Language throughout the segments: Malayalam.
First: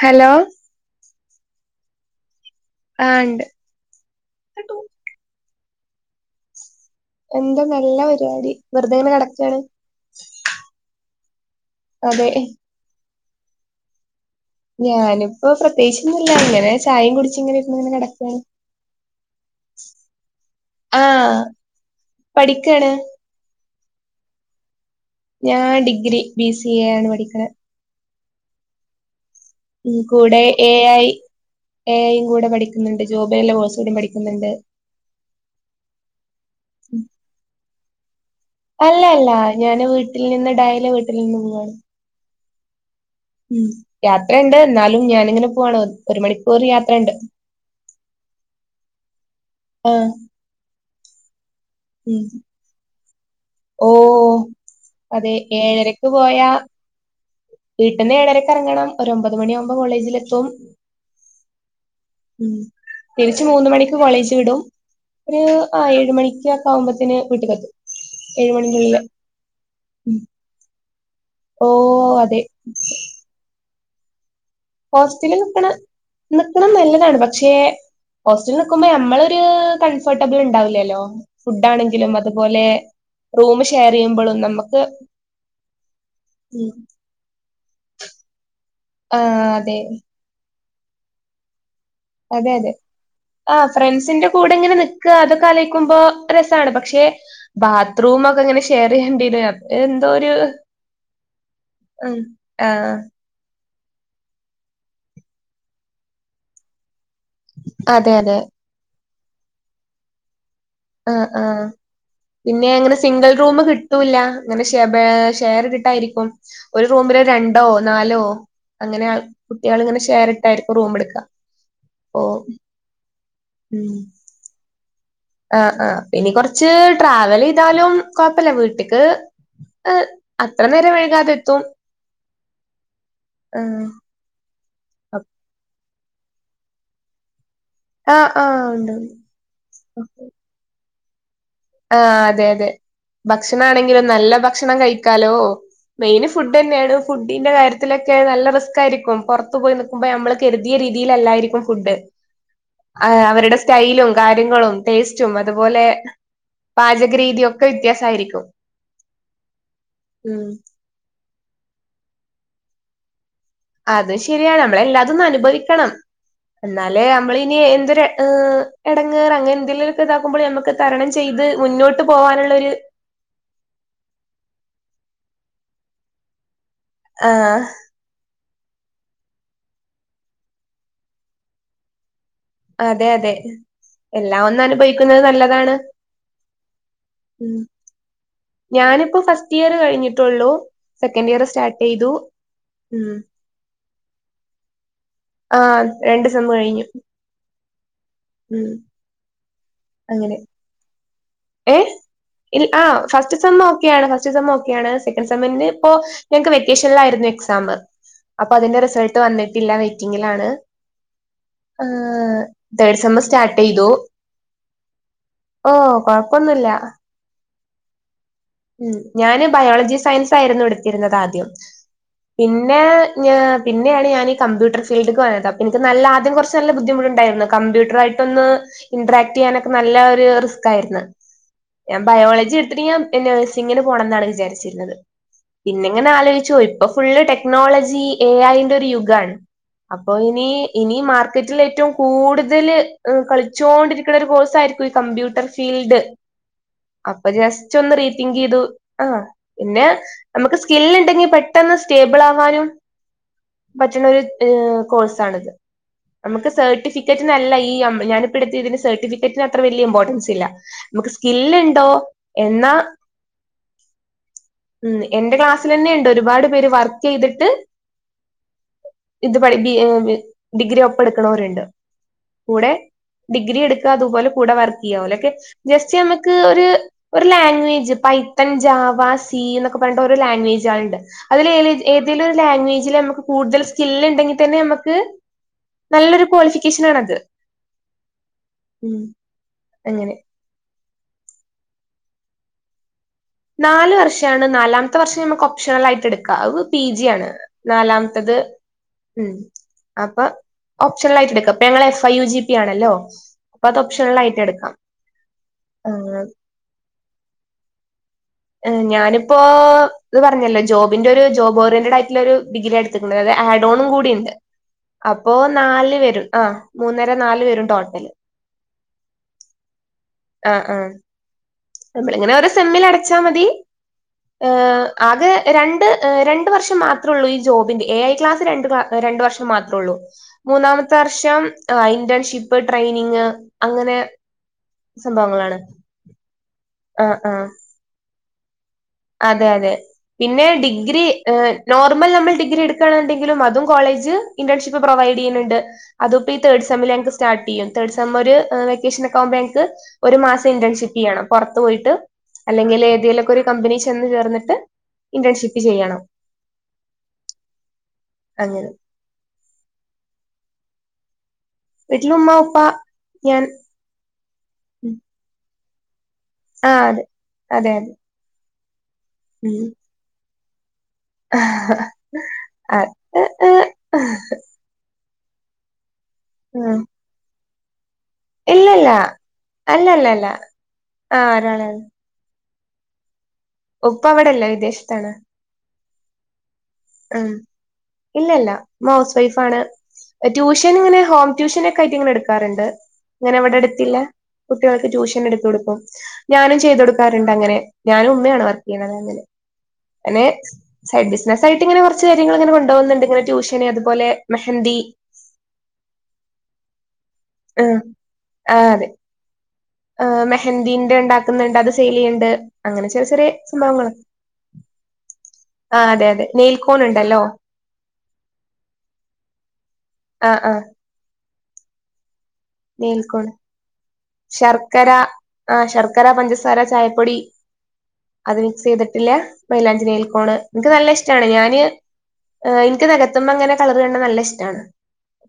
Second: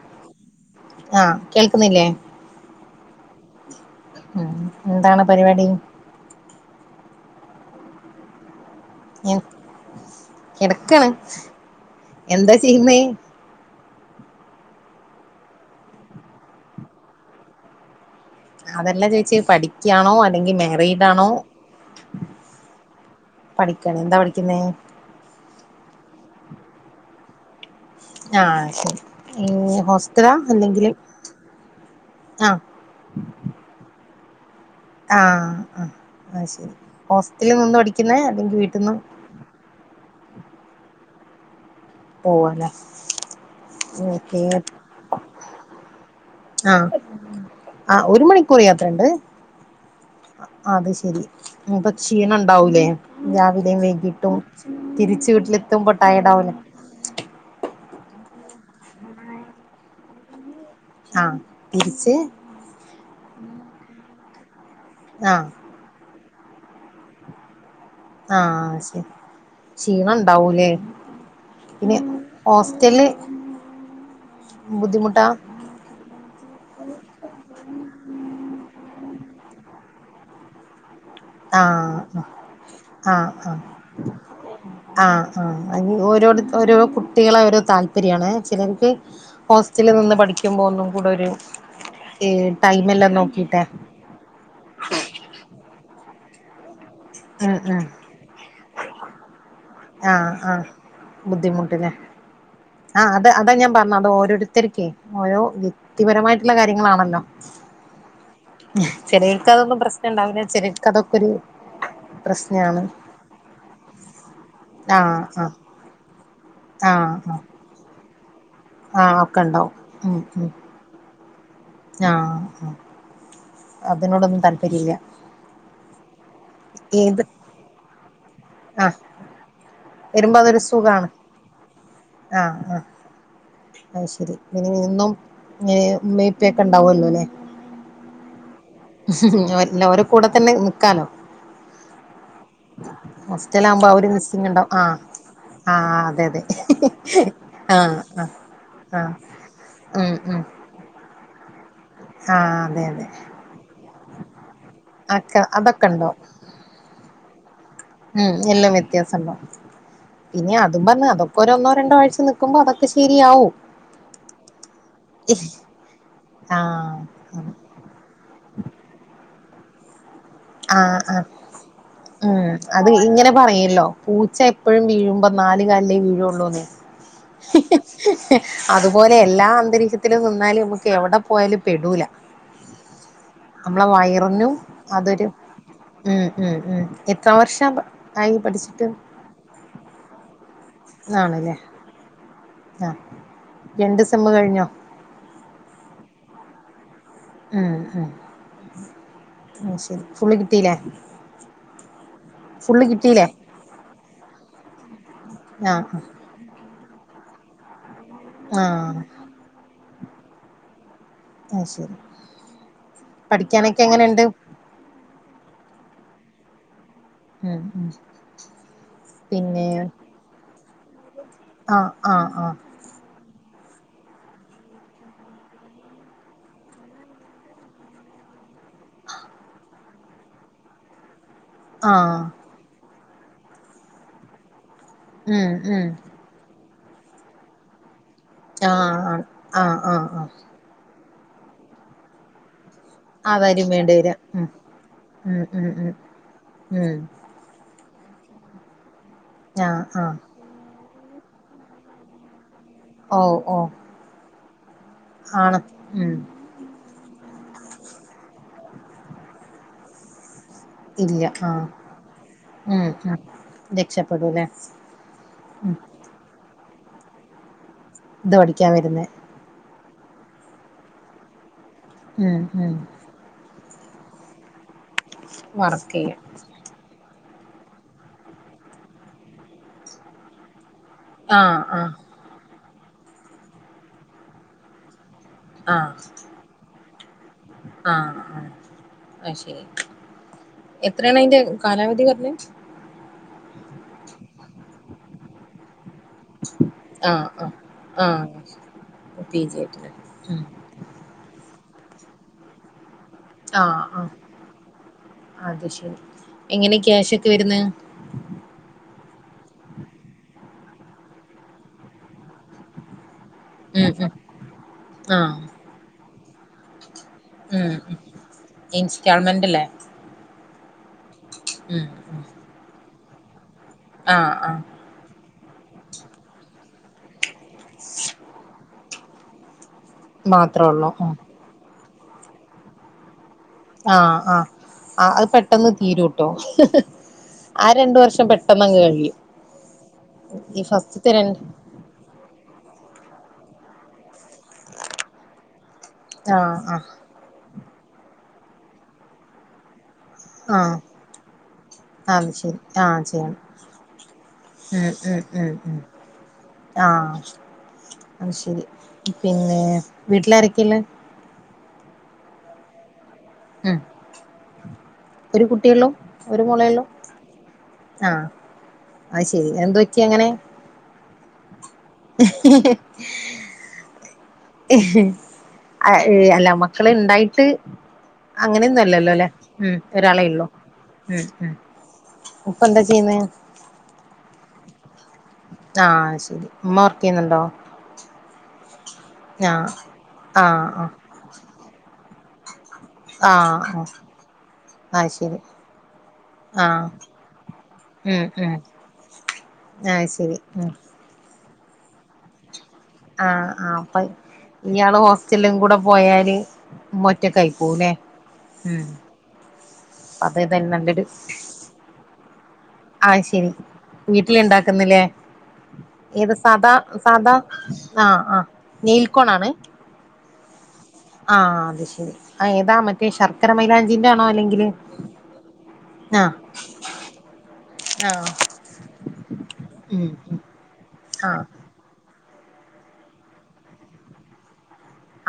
ഹലോ? ആഹ് കേൾക്കുന്നില്ലേ? ആ ഇണ്ട്. ഉ എന്താണ് പരിപാടി. എന്താ നല്ല പരിപാടി വെറുതെങ്ങനെ ഞാൻ കിടക്കയാണ്. കിടക്കാണ് എന്താ ചെയ്യുന്നേ ഞാനിപ്പോ പ്രത്യേകിച്ചൊന്ന ഇല്ല ഇങ്ങനെ ചായയും കുടിച്ച ഇങ്ങനെ ഇ ഇങ്ങനെ കിടക്ക. അതെല്ലാം ചോദിച്ച്ച് പഠിക്കയാണോ അല്ലെങ്കി ആ മേറീഡാണോ പഠിക്കാണ് പഠിക്കണ എന്താ പഠിക്കുന്നേ ഞാൻ ഡിഗ്രി ബി സി എ ആണ് പഠിക്കുന്നത് ആ ശരി ഈ ഉ ഹോസ്റ്റലാ കൂടെ എ അല്ലെങ്കില് ഐ എ ഐയും കൂടെ ആഹ് പഠിക്കുന്നുണ്ട് ജോബെ കോഴ്സ് കൂടി പഠിക്ക ണ്ട് ആ ആ ആ ശരി ഉം. ഹോസ്റ്റലിൽ നിന്ന് പഠിക്കുന്ന അല്ല അല്ല ഞാന് വീട്ടിൽ നിന്ന് ഡൈലെ വീട്ടിൽ നിന്ന് പോവാണ് പോവല്ലെ ഉ യാത്രുണ്ട് എന്നാലും ഞാനിങ്ങനെ പോവാണോ ഒരു മണിക്കൂർ യാത്രുണ്ട് ആ ഒരു മണിക്കൂർ യാത്രണ്ട് ആ അത് ശരി ഉപ്പൊ ഉം ക്ഷീണം ഉണ്ടാവൂലേ രാവിലെയും ഓ വൈകിട്ടും തിരിച്ച് വീട്ടിലെത്തുമ്പ ടയേഡാവൂലെ വീട്ട്ന്ന് ഏറരക്കിറങ്ങണം ഒ ഒമ്പത് മണിയാവുകുമ്പോ കോളേജിൽ എത്തും ആഹ് തിരിച്ച് ഉ തിരിച്ച് മൂന്ന മണിക്ക് കോളേജ് ത്തിടും ഒരു ആഹ് ഏഴ് മണിക്കൊക്ക ആമ്പോത്തേന് വീട്ടക്ക് എത്തും ആ ശെരി ക്ഷീണം ണ്ടാവുലേ ഓ പിന്നെ അതെ ഹോസ്റ്റല് ബുദ്ധിമുട്ടാ ഹോസ്റ്റലിൽ നിക്ക്ണ് നിക്ക്ണെ നല്ലതാണ് പക്ഷേ ഹോസ്റ്റൽ നിക്കുമ്പോ നമ്മളൊരു കംഫേർട്ടബ്ൾ ഇണ്ടാവില്ലല്ലോ ഫുഡാണെങ്കിലും ആഹ് ആഹ് അത്പോലെ ആഹ് റൂം ഷെയറെയ്യുമ്പോഴും നമ്മക്ക് ആഹ് ആഹ് അയ്ന് ഓരോ ഓരോ കുട്ടികളെ ഒരു താല്പര്യാണ് ചിലർക്ക് ആ അതെ ക്കുമ്പോ ഒന്നും കൂടൊര് അതെ അതെ ആ ഫ്രണ്ട്സ്ന്റെ കൂടെങ്ങനെ നിക്ക അതൊക്കെ ആലോയ്ക്കുമ്പോ രസാണ് പക്ഷെ ഉം പക്ഷെ ബാത്റൂമൊക്കെങ്ങനെ ഷെയർ ചെയ്യണ്ട ആ ആ ബുദ്ധിമുട്ട്ലേ ഉം ആഹ് ആ അത് അതാ ഞാൻ പറ്ഞ്ഞാണ്ട് ഓരോരുത്തർക്കെ ഓരോ വ്യക്തിപരമായ്ട്ട്ള്ള കാര്യങ്ങളാണല്ലോ അതെ അതെ ചെലേർക്കതൊന്നും പ്രശ്നണ്ടാവൂല്ല ആ ആ പിന്നെ പ്രശ്നാണ് അങ്ങനെ സിംഗിൾ റൂം കിട്ടൂല്ല ങ്ങനെ ക്കെ ബേ ആഹ് ആഹ് ഷെയറ്ട്ട്ട്ടായിരിക്കും ഒരു ആഹ് റൂമില് ആഹ് രണ്ടോ നാലോ അങ്ങനെ ആഹ് ഒക്കെ ഉണ്ടാവും കുട്ട്യാള്ങ്ങനെ ഉം ഉം ഷെയർട്ടായ്ര്ക്കും റൂമ്ട്ക്ക. ആഹ് ആഹ് അതിനോടൊന്നും താല്പര്യല്ല. ആ ആ പിന്നിം കൊറ്ച്ച് ട്രാവലെയ്താ കൊഴ്പ്പല്ല ആഹ് വീട്ട്ക്ക് അ് അത്ര നേരം വൈഴകാതെത്തും ആ ആ അയ്ശെരി [unintelligible] എന്നും ഈ ഇമ്മിം ഇപ്പെക്കെ ഇണ്ടാവല്ലോ ലേ ആഹ് ആഹ് ഉണ്ട് ഞ്ഞി ഞ്ഞോരെ കൂടെ തന്നെ നിക്കാലോ ആ അതെ അതെ ഹോസ്റ്റലാകുമ്പോ ആ ഭക്ഷണാണെങ്കിലും ഒരു നല്ല മിസ്സിങ് ഉണ്ടാവും ഭക്ഷണം ആഹ് കഴിക്കാലോ ആഹ് അതെ മെയ്ൻ അതെ ഫുഡെന്നേയണ് ഫുഡിന്റെ ആഹ് കാര്യത്ത്ലൊക്കെ ആഹ് നല്ല ആഹ് റിസ്കായ്രിക്കും പുറത്തു പോയി നക്കുമ്പോ ഉം നമ്മൾ ഉം കരുതി രീതിയിലല്ലായ് ക്കും ഫുഡ് ആഹ് അതെ അതെ അവര്ടെ സ്റ്റൈലും കാര്യങ്ങളും ടേസ്റ്റും അക്കെ അത്പോലെ അതൊക്കെ പാചക രീത്യൊ മ്മ് എല്ലും വ്യത്യാസണ്ടാവും ഉം പിന്നെ അതും പറ്ഞ്ഞ് അതൊ ഒരൊന്നോ രണ്ടോ ആഴ്ച നിക്കുമ്പോ അതൊക്കെ ശെരിയാവും അത് ശെരിയാണ് നമ്മളെല്ലാതൊന്ന് അനുഭവിക്കണം എന്നാലേ ആഹ് നമ്മളിനി എന്തൊരു എടങ്ങേറ് അങ്ങനെ എന്തെങ്കിലുമൊക്കെ ഇതാക്കുമ്പോൾ നമുക്ക് ആ തരണം ആ ചെയ്ത് മുന്നോട്ട് ഉം പോവാനുള്ളൊരു അത് ഇങ്ങനെ പറയല്ലോ പൂച്ച എപ്പഴും വീഴുമ്പോ നാല് കാലിലേ വീഴൊള്ളൂന്ന് ആഹ് അതുപോലെ എല്ലാ അന്തരീക്ഷത്തിലും നിന്നാൽ മ്മക്കെവ്ടെ പോയാലും പെടൂല അതെ അതെ നമ്മളെ എല്ലാം വയറിനും ഒന്ന് അനുഭവിക്കുന്നത് അതൊരു നല്ലതാണ് ഉം ഉം ഉം എത്ര വർഷം ആയി പഠിച്ചിട്ട് ഞാന്പ്പം ഫസ്റ്റിയർ കഴിഞ്ഞിട്ടുള്ളൂ സെക്കൻഡിയർ ആണല്ലേ സ്റ്റാർട്ടെയ്തു ആഹ് ഉം രണ്ട് സെമ്മ് കഴിഞ്ഞോ ആ രണ്ട് സെമ്മ് കഴിഞ്ഞു ഉം ഉം ഉം ശെരി ഫുള്ള് കിട്ടീലേ ഏ ആ ഫസ്റ്റ് സെമ്മ് ഓക്കെയാണ് ഫസ്റ്റ് സെമ്മ് ഓക്കെയാണ് സെക്കൻ്റ് ആഹ് സെമ്മ്ൻ്റെപ്പോ ഞങ്ങക്ക് വെക്കേഷന്ലായ്ര്ന്നു എക്സാം അപ്പൊ ആഹ് അതിന്റെ ആഹ് റിസൾട്ട് വന്നിട്ടില്ല വെ റ്റിങ്ങിലാണ് അത് ശരി തേർഡ് സെമ് പഠിക്കാനൊക്കെ സ്റ്റാർട്ടെയ്തു എങ്ങനെണ്ട് കൊഴപ്പൊന്നുല്ല ഉം ഉം മ് ഞാന് പിന്നെ ബയോളജി സയൻസായ്ര്ന്നു എടുത്തിരുന്നത് ആദ്യം ആഹ് ആഹ് ആഹ് പിന്നെ പിന്നെയാണ് ഞാൻീ കമ്പ്യൂട്ടർ ഫീൽഡ്ക്ക് പോയത് അപ്പോ എനിക്ക്ല്ല ആം കുറച്ച് നല്ല ബുദ്ധിമുട്ടുണ്ടായിരുന്നു കമ്പ്യൂട്ടറായിട്ട് ഇന്ററാക്ട് ചെയ്യാനൊക്കെ നല്ല ഒരു റിസ്ക് ആയിരുന്നു ഞാൻ ആഹ് ബയോളജി എടുത്തിട്ട് ഞാൻ നേഴ്സിങ്ങിന് പോണം എന്നാണ് വിചാരിച്ചിരുന്നത് ഉം ഉം പിന്നെങ്ങനെ ആലോചിച്ചോ ഇപ്പൊ ഫുള്ള് ടെക്നോളജി എ ആയ്ന്റൊരു ആഹ് ആഹ് യുഗമാണ് ആഹ് അപ്പോൊ ആഹ് ഇനി ഇനി മാർക്കറ്റിൽ ഏറ്റവും കൂടുതല് ആ വരും വേണ്ടി വരും കളിച്ചോണ്ടിരിക്കുന്ന ഒരു ഉം കോഴ്സ് ആയിരിക്കും ഈ കമ്പ്യൂട്ടർ ഉം ഉം ഉം ഫീൽഡ് ഉം അപ്പൊ ജസ്റ്റ് ഒന്ന് റീത്തിങ് ചെയ്തു ആ ആഹ് പിന്നെ ആഹ് നമുക്ക് സ്കില്ല ഉണ്ടെങ്കിൽപെട്ടെന്ന് സ്റ്റേബിൾ ആവാനും ഓ ഓ പറ്റുന്ന ഒരു കോഴ്സാണിത് ആണ് ഉം നമുക്ക് സർട്ടിഫ ക്കറ്റ് നല്ല ഈ ഞാനിപ്പടുത്തെയതിന് സർിട്ടിഫ്ക്കറ്റിന് അത്ര വലിയ ഇമ്പോർട്ടൻസ് ഇല്ല നമുക്ക് ഇല്ല ആഹ് സ്കില്ലുണ്ടോ എന്നാ ഉം ഉം രക്ഷപ്പെടൂല്ലേ ഉ എന്റെ ഉം ക്ലാസ്സിൽന്നെ ഉണ്ട് ഒരുപാട് പേര് വർക്ക് ചെയ്തിട്ട് ഇത് പഠിക്കാൻ വരുന്നേ ഇത് പഠി ഡിഗ്രി ഒപ്പ എടുക്കണവരുണ്ട് ഉം കൂടെ ഉം ഡിഗ്രി എടുക്കതുപലെ കൂടെ വ ക്കെ വർക്ക് ജസ്റ്റ് ചെയ്യാം നമുക്ക് ഒരു ഒരു ലാംഗ്വേജ് പൈത്തൻ ജാവ സി എന്നൊക്കെ പറയേണ്ട ഒരു ലാംഗ്വേജ് ണ്ട് അതിൽ ആഹ് ആഹ് ഏതെലും ഒരു ലാംഗ്വേജില് നമുക്ക് കൂടുതൽ സ്കിൽ ഇണ്ടെങ്കിൽ തന്നെ നമുക്ക് നല്ലൊരു ക്വാളിഫിക്കേഷനാണത് ആ അയ് ശെരി അങ്ങനെ എത്രയാണ് യിന്റെ കാലാവധി [unintelligible] നാല് വർഷാണ് നാലാമത്തെ വർഷം നമക്ക് ഓപ്ഷനൽ ആയി എടുക്ക അത് പി ജി ആഹ് ആണ് ആഹ് നാലാമത്തത് ആഹ് ഉം പി ജി ആയിട്ടല്ലേ അപ്പൊ ഉം ഓപ്ഷനൽ ആയിട്ട് എടുക്ക അപ്പ ഞങ്ങള് എഫ് ഐ യു ജിപി ആണല്ലോ ആ അപ്പൊ അത് ആ ഓപ്ഷണൽ ആയിട്ട് എടുക്കാം അത് ശരി എങ്ങനെ ക്യാഷ ക്കെ വരുന്നെ ഹ് ഞാനിപ്പോ [unintelligible] ആഡെണും ഉം കൂടി ഉം ഇ ണ്ട് അപ്പോ ആഹ് നാല് വെരും അ മൂന്നര നാല് ഉം വെരും ഉം ടോട്ടല് ഇൻസ്റ്റാൾമെന്റ് അല്ലേ ആ ആ ഉം ഉം നമ്മളിങ്ങനെ ഓരോ സെമ്മില് അടച്ചാ മതി ആഹ് ഏ ആഹ് ആകെ രണ്ട് രണ്ട് വർഷം മാത്രേ ഉള്ളൂ ഈ ജോബിന്റെ ഏ ഐ ക്ലാസ് രണ്ട് രണ്ട് വർഷം മാ തൊള്ളൂ മാത്രേ ഉള്ളൂ മൂന്നാമത്തെ ഉം വർഷം ഇന്റേൺഷിപ്പ് ട്രെയിനിങ് അങ്ങനെ ആ ആ ആ അയ് പെട്ടെന്ന് തീരൂട്ടോ ഹ് ഹ് ഹ് ആ ആ കഴിയും അതെ അതെ പിന്നെ ഈ ഡിഗ്രി ഫസ്റ്റ്ത്തെ രണ്ട് നോർമൽ നമ്മൾ ഡിഗ്രി എടുക്ക ക്കാണ്ന്ന് ണ്ടെങ്കിലും അതും കോളേജ് ഇന്റർൺഷിപ്പ് പ്രൊവൈഡ് യ്യുന്നുണ്ട് അതിപ്പോ ഈ ആഹ് തേഡ് ആഹ് സെമ്മില് ഞങ്ങക്ക് സ്റ്റാർട്ട് യ്യും തേർഡ് സെമ്മ് ഒര് വെക്കേഷൻക്കാവുമ്പോ ഞങ്ങ്ക്ക് ഒരു മാസം ആഹ് ഇന്റേൺഷിപ്പ് യ്യണം പൊ റത്ത് പോയിട്ട് അത് ശരി അല്ലെങ്കിൽ ആഹ് ഏതെലൊക്കെ ചെയ്യണം ഒരു കമ്പനി ചെ ചെന്ന് ചേർന്നിട്ട് ഇന്റേൺഷിപ്പ് ചെയ്യണം ആ അയ് ശരി അങ്ങനെ. പിന്നെ വീട്ടിലാരെ ക്കില്ലെ വീട്ടില് ഉമ്മ ഉപ്പാ ഞാൻ ഉം ഒരു കുട്ടിയൊള്ളു ഒരു മോളെ ആ ഒള്ളൂ അതെ അതെ അതെ ആ അയ് ശെരി ഉം എന്ത്പറ്റി അങ്ങനെ [unintelligible] അ അയ് അല്ല ഉം മക്കള് ഇണ്ടായിട്ട് അങ്ങനെയൊന്നു ഇല്ലല്ല അല്ലല്ലോല്ലെ ഒരാളേ അല്ലല്ലല്ല ഉള്ളൂ ആ മ് മ് ഒരാളെ ഉപ്പ എന്താ ചെയ്യുന്നെ ഉപ്പ ഇവിട്ല്ല വിദേശത്താണ് ആ ശെരി ഉമ്മ വർക്ക് യ്യുന്നുണ്ടോ ഇല്ലല്ലാ ഇമ്മ ഹൗസ് വൈഫാണ് ആഹ് ട്യൂഷന് ആഹ് ഇങ്ങനെ ഹോം ട്യൂഷന് ഒക്കെ ആയിട്ടിങ്ങനെ എട് ക്കാറ്ണ്ട് ഇങ്ങനെ ആഹ് ആഹ് വടെട്ത്തില്ലേ കുട്ട്യാൾക്ക് ആഹ് ട്യൂഷന് ശരി എട്ത്തു കൊടുക്കും ഞാനും ചെയ്ത് ആഹ് കൊടുക്കാറുണ്ടങ്ങനെ, ഞാനും ഉം ഉമ്മ ആണ് ഉം വർക്കയ്യ്ണത് അങ്ങനെ ആഹ് ഞാന് ശരി ഉം സൈഡ് ബിസിനസായിട്ട് ഇങ്ങനെ കുറച്ച് കാര്യങ്ങൾ ങ്ങനെ കൊ തോന്ന്ന്ന്ണ്ട് ഇങ്ങനെ ആഹ് ട്യൂഷന് ആഹ് അപ്പൊ അത്പോലെ മെഹന്തി ഇയാള് ഹോസ്റ്റലും കൂടെ പോയാല് ഉമ്മ ഒറ്റക്കായി അ പോവുല്ലേ ആ ഉം അതെ. ആ അത് മെഹന്തിന്റെ ണ്ടാക്ക്ന്ന്ണ്ട് അത് സെയിലെയ്യ്ണ്ട്. അങ്ങനെ ചെറിയ അയ് ചെറിയ ശെരി സംഭവങ്ങള് വീട്ടിലുണ്ടാക്കുന്ന്ല്ലേ. ആഹ് അതെ അതെ ഏത് സാദാ നെയിൽക്കോൺ ഇണ്ടല്ലോ സാദാ ആആനെയിൽ കോ ണാണ്? ആ അ. ആ അത് ശെരി ഏതാ മറ്റേ ശർക്കര മൈലാഞ്ചിന്റെ ആണോ അല്ലെങ്കില് ആ ശർക്കര ആഹ് പഞ്ചസാര ചായപ്പൊടി. ആഹ് അത് മിക്സ്യ്തിട്ടില്ല മൈലാഞ്ചി ഉം നെയിൽക്കോണ് ഉം ആഹ് ആ ഇൻക് നകത്ത്മ്മ ഇങ്ങനെ കളർ കാൺണ് നല്ല ഇഷ്ട്ടാണ്.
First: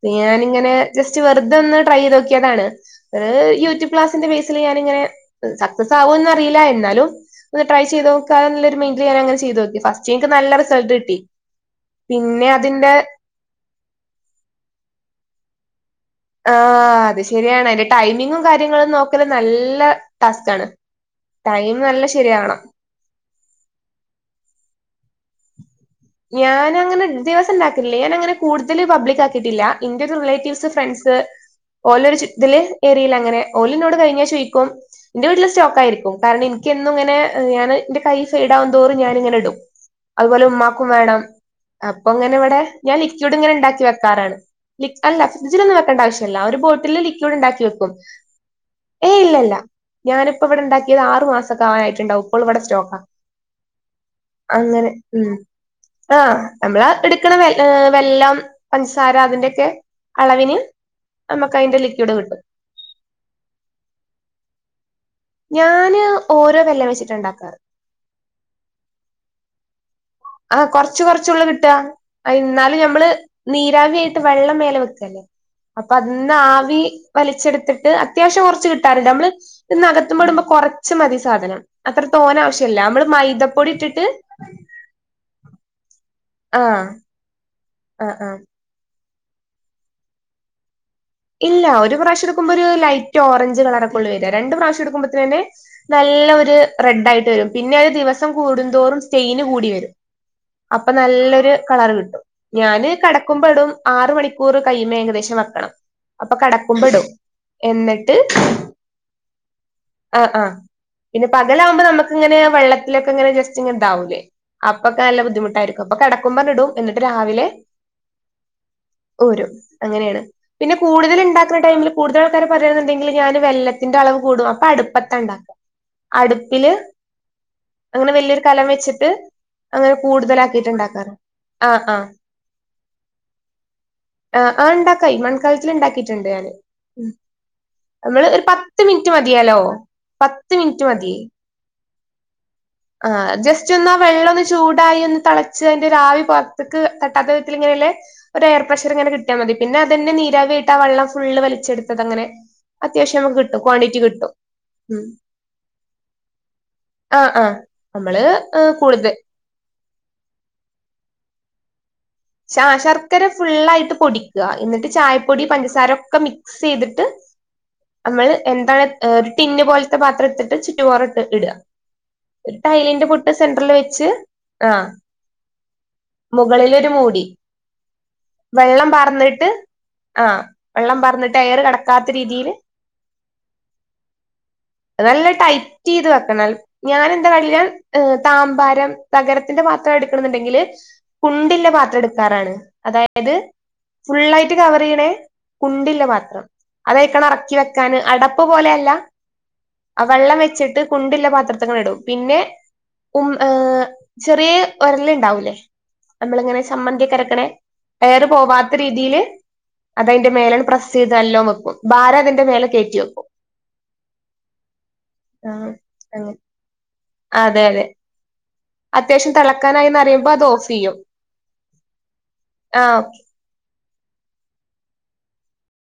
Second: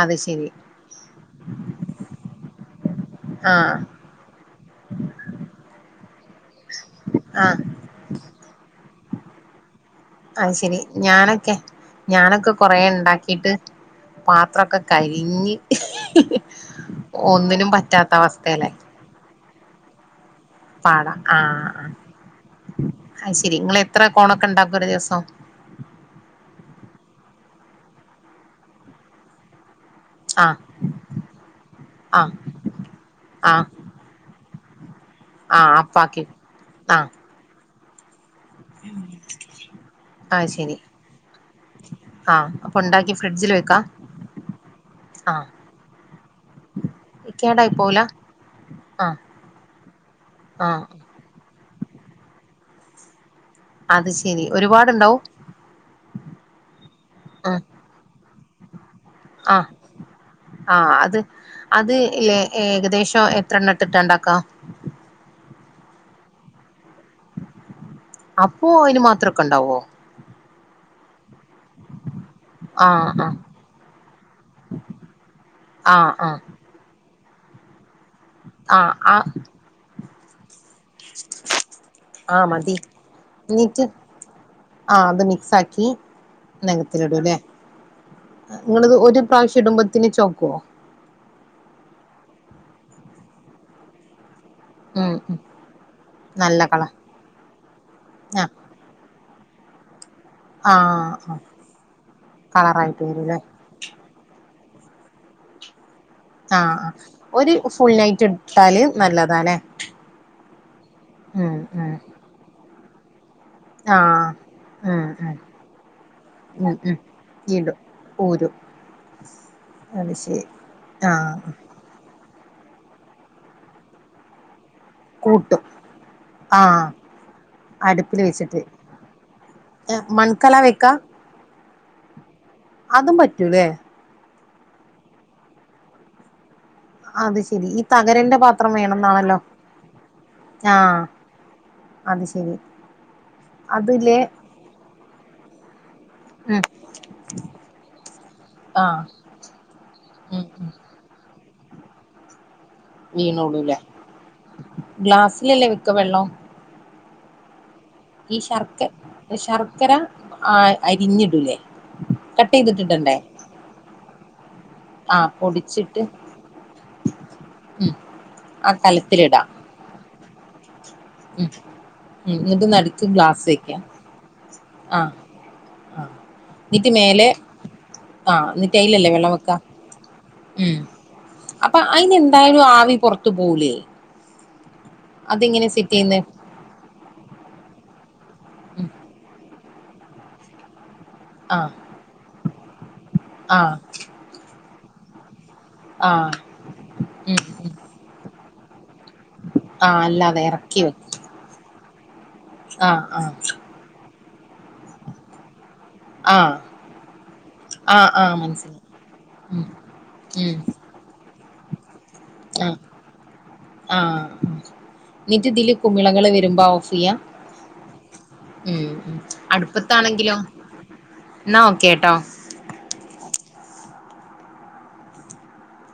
അത് ശരി ഞാനിങ്ങനെ ജസ്റ്റ് വെറുതൊന്ന് ട്രൈ യ്ത് നോക്കിയതാണ്, ഹ് യൂ ആഹ് ട്യൂബ് ക്ലാസ്സിന്റെ ബേസ് ല് ഞാനിങ്ങനെ സക്സസ് ആവോന്നറീല എന്നാ- ന്നാലും ആഹ് ഒന്ന് ട്രൈ ചെയ്ത് നോക്കാനുള്ളൊരു മൈൻഡിൽ ഞാനങ്ങനെ ചെയ്ത് നോക്കി. അത് ശെരി ഞാനൊക്കെ പിന്നെ ഞാനൊക്കെ കൊറേ അതിന്റെ ണ്ടാക്കിട്ട് പാത്രൊക്കെ കരിഞ്ഞു. ആ അത് ശരിയാണ് അതിന്റെ പറ്റാത്ത ടൈമിങ്ങും അവസ്ഥയിലായി കാര്യങ്ങളും നോക്കല് നല്ല- ടാസ്കാണ് പാട ആ ടൈം നല്ല ശരിയാവണം അയി ശെരി ഇങ്ങള് എത്ര കോണൊക്കെ ണ്ടാക്കും ഒരു ദിവസം? ഞാനങ്ങനെ ദിവസം ഇണ്ടാക്കലില്ല, ഞാനങ്ങനെ കൂടുതൽ പബ്ലിക് ആക്കിട്ടില്ലാ. ഇന്റെ ആഹ് റിലേറ്റീവ്സ് ഫ്രണ്ട്‌സ് ഓലൊരു ആഹ് തില് എരീലങ്ങനെ ആഹ് ഓൽ ഞ്ഞോട് കഴിഞ്ഞ ചോയി- ന്റെ വീട്ടിൽ ആഹ് സ്റ്റോക്കായിരിക്കും അപ്പാക്കി കാരണം ഇൻക് ആഹ് എന്നുമിങ്ങനെ ന്റെ കൈ- ഇടാവും തോറും ഞാാനിങ്ങനെ ഇടും അതുപോലെ അത് ശരി ഉമ്മാക്കും വേണം. അപ്പൊ ങ്ങനെ ആഹ് വടെ അപ്പൊ ഞാൻ ഇണ്ടാക്കി ലിക്യഡ് ഇങ്ങനെ ഫ്രിഡ്ജില് വെക്കാ ഉണ്ടാക്കി വെക്കാറാണ് അല്ല ആഹ് ഫ്രിഡ്ജിലൊന്നും വെക്കേണ്ട ആവശ്യല്ല ഒരു ബോട്ടിൽില് ലിക്വിഡ് ണ്ടാക്കി കേടായി വെക്കും. പോവൂല ആഹ് ഏയ് ഇല്ല ഇല്ല ഞാനിപ്പോ ഇവിടെ ആഹ് ണ്ടാക്കിയത് ആറു മാസക്കാവനായിട്ടുണ്ടാവും ഇപ്പോളും ഇവിടെ സ്റ്റോക്കാ. അത് ശരി അങ്ങനെ ഒരുപാടുണ്ടാവും മ്. ആഹ് നമ്മള് ആ എടുക്കണ ആഹ് വെല്ലം പഞ്ചസാര അതിന്റെൊക്കെ. ആഹ അത് അത് ഇല്ലെ കിട്ടും ഏകദേശം എത്ര എണ്ണം ഇട്ടട്ടാ ഇണ്ടാക്ക. ഞാന് ഓരോ വെല്ല വെച്ചി. അപ്പോ അതിന് മാത്രൊക്കണ്ടാവോ? ആഹ് കുറച്ചു കുറച്ചുള്ള കിട്ട ട്ട എന്നാലും നമ്മള് ആഹ് നീരാവിയായിട്ട് വെള്ളം മേലെ വെക്കല്ലേ. അപ്പൊ ആഹ് അതന്ന് ആഹ് ആവി- വലിച്ചെടുത്തിട്ട് അത്യാവശ്യം കുറച്ച് ആഹ് കിട്ടാറുണ്ട് ആഹ് നമ്മള് ആഹ് നകതിൻമേടുമ്പോ - ഉച്ച മതി സാധനം അത്ര തോന ആഹ് മതി ആവശ്യല്ല നമ്മള് മൈദപ്പൊടി ഇട്ടിട്ട്- സാക്കി ആഹ് നഗത്തിലിടും ലെ ആഹ് ആഹ് നിങ്ങളത് ഒരു- പ്രാവശ്യം ഇടുമ്പത്തിന് ചോക്കുവോ? ഇല്ല ഒരു പ്രാവശ്യ എടുക്കുമ്പോൊ ഒരു ലൈറ്റ് ഓറഞ്ച് കളർ ഒക്കെ ഒള്ളു വരാ. രണ്ട് പ്രാവശ്യം ഉം എടുക്കുമ്പോത്ത ഉം തന്നെ നല്ല ഒരു റെഡ് ആായിട്ട് വരും പിന്നെ അത് ദിവസം ആഹ് കൂടുന്തോറും- സ്റ്റെയിന് കൂടി വരും. അപ്പൊ ആഹ് ആഹ് നല്ലൊരു കളർ കിട്ടും ഞാന് കളറായിട്ട് വരൂല്ലേ കടക്കുമ്പോ ഇടും ആറ് മണിക്കൂർ- കൈമ്മേ ഏകദേശം വെക്കണം. അപ്പൊ ആഹ് ആഹ് കടക്കുമ്പടോ ഒരു ഫുൾ എന്നിട്ട് നൈറ്റ് ഇട്ടാല് നല്ലതാല്ലേ ആ അ പിന്നെ ഉം പകലകുമ്പോ ഉം നമക്കിങ്ങനെ വെള്ളത്തിലൊക്കെ ഇങ്ങനെ ജെസ്റ് - ന്താവലേ ആഹ് അപ്പൊക്കെ ഉം നല്ല ഉം ബുദ്ധിമുട്ടായിരിക്കും അപ്പൊ കിടക്കുമ്പടും എന്നിട്ട് രാവിലെ- പോരും ഓരു അങ്ങനെയാണ് പിന്നെ കൂടുതല് ആഹ് ഇണ്ടാക്ക്ണ ടൈമിൽ കൂടുതലാൾക്കാരെ പറയാണങ്കിൽ ഞാന് വെള്ളത്തിന്റെ അളവ് കൂടും അപ്പൊ അടു പത്തണ്ടാക്കാ കൂട്ടും അടുപ്പില് ആഹ് അങ്ങനെ വലിയൊരു കലം വെച്ചിട്ട് അങ്ങനെ മൺകല വെക്കാ കൂടുതലാക്കിട്ട്ണ്ടാക്കാറ് ആ ആ അതും പറ്റൂലേ ആ ആ ഇണ്ടാക്കേയ് മൺകാലത്തിൽ ഇണ്ടാക്കിയിട്ടുണ്ട് ഞാന് ഉം അത് ശരി ഈ നമ്മള് തകരന്റെ ഒരു പാത്രം പത്ത് മിനിറ്റ് വേണംന്നാണല്ലോ മതിയേലോ പത്ത് മിനിറ്റ് ആഹ് മതിയേ അത് ശരി ആ ജസ്റ്റ് ഒന്ന് ആ അതില് വെള്ളം ഒന്ന് ചൂടായി ഒന്ന് തളച്ച് അതിന്റെ ഒരാവി ഉം പുറത്തക്ക് തട്ടാത്ത വിധത്തിൽ ഇങ്ങനെ ത്തിൽ ഒരു എയർ ആഹ് ഫ്രഷേറ്ങ്ങനെ കിട്ടിയാ മതി പിന്നെ അതന്നെ ഉം ഉം നീരാവിയായിട്ട് ആ വെള്ളം ഫുള്ള് വലി ടുത്തതങ്ങനെ അത്യാവശ്യം നമുക്ക് കിട്ടും വീണോളൂല്ലേ ക്വാണ്ടിറ്റി കിട്ടും ഗ്ലാസ്സിലല്ലേ വെക്ക വെള്ളം ആ ആ ഈ ശർക്കര ശർക്കര അരിഞ്ഞിടൂലേ കട്ട് ശ ചെയ്തിട്ടിടണ്ടേ ശർക്കര ഫുുള്ളായിട്ട് പൊടി ക്കാ എന്നിട്ട് ആഹ് ചായപ്പൊടി പഞ്ചസാര പൊടിച്ചിട്ട് ഒക്കെ മിക്സ് ചെയ്തിട്ട് ഉം നമ്മള് ആ എന്താണ് ഒരു കലത്തിലിടാം ടിന്ന് പോലത്തെ പാത്രത്തി ഒരൊറട്ടിട്ട് ഉം ഇടാ ഉം എന്നിട്ട് നടുക്ക് ടൈലിന്റെ പൊട്ട് ഗ്ലാസ് സെന്റെറിൽ വെക്കാം വെച്ച് ആ ആഹ് മുകളിലൊരു മൂ ആ എന്നിട്ടയിലല്ലേ വെള്ളം പാർന്നിട്ട് വെക്കാ ആഹ് ഉം വെള്ളം പാർന്നിട്ട് എയർ അപ്പൊ കടക്കാത്ത അയിന്ന് രീതിയില് എന്തായാലും ആവി പൊറത്ത് പോവൂലേ നല്ല അതെങ്ങനെ ടൈറ്റ് സെറ്റ് ചെയ്ത് ചെയ്യുന്നേ വെക്കണം ഞാൻ എന്താ വല്യ ഉം താമ്പാരം തകരത്തിന്റെ പാത്ര എടുക്കണ്ന്നുണ്ടെങ്കിൽ കുണ്ട്ള്ള ആഹ് പാത്രം എടുക്കാറാണ് അതായത് ആഹ് ഫുള്ളായിട്ട് കവറയ്യ്ണെ കുണ്ട്ള്ള ആഹ് പാത്രം അതയ്ക്കട് ഉം ഇറക്കി ഉം വെക്കാൻ അടപ്പ് പോലെയല്ല ആഹ് ആ വെള്ളം അല്ലാതെ വെച്ചിട്ട് ഇറക്കി വെക്കും കുണ്ട്ള്ള പാത്രത്തിങ്ങട്ട് ഇടും പിന്നെ ആഹ് ഉം ആഹ് ഏ ചെറിയ ഒരല്ണ്ടാവൂലേ ആഹ് നമ്മളിങ്ങനെ സമ്മന്തിയൊക്കെ അരക്കണേ ആഹ് ഏയറ് ആഹ് പോവാത്ത മനസ്സിലായി രീതിൽ ഉം അതയ്ന്റെ മേലെ ഉം പ്രസ് ചെയ്ത് നല്ലോം വെ ഭാരം അതിന്റെ മേലെ ആഹ് കയറ്റി വെക്കും ആഹ് എന്നിട്ട് ആ ഇതില് കുമിളകള് വരുമ്പോ ഓഫ് ചെയ്യാ അതെ അതെ ഉം ഉം അത്യാവശ്യം തിളക്കാനായി ന്നറിയുമ്പോ അടുപ്പത്താണെങ്കിലോ അത് ഓഫ് ചെയ്യും എന്നാ ഓക്കേട്ടോ ആ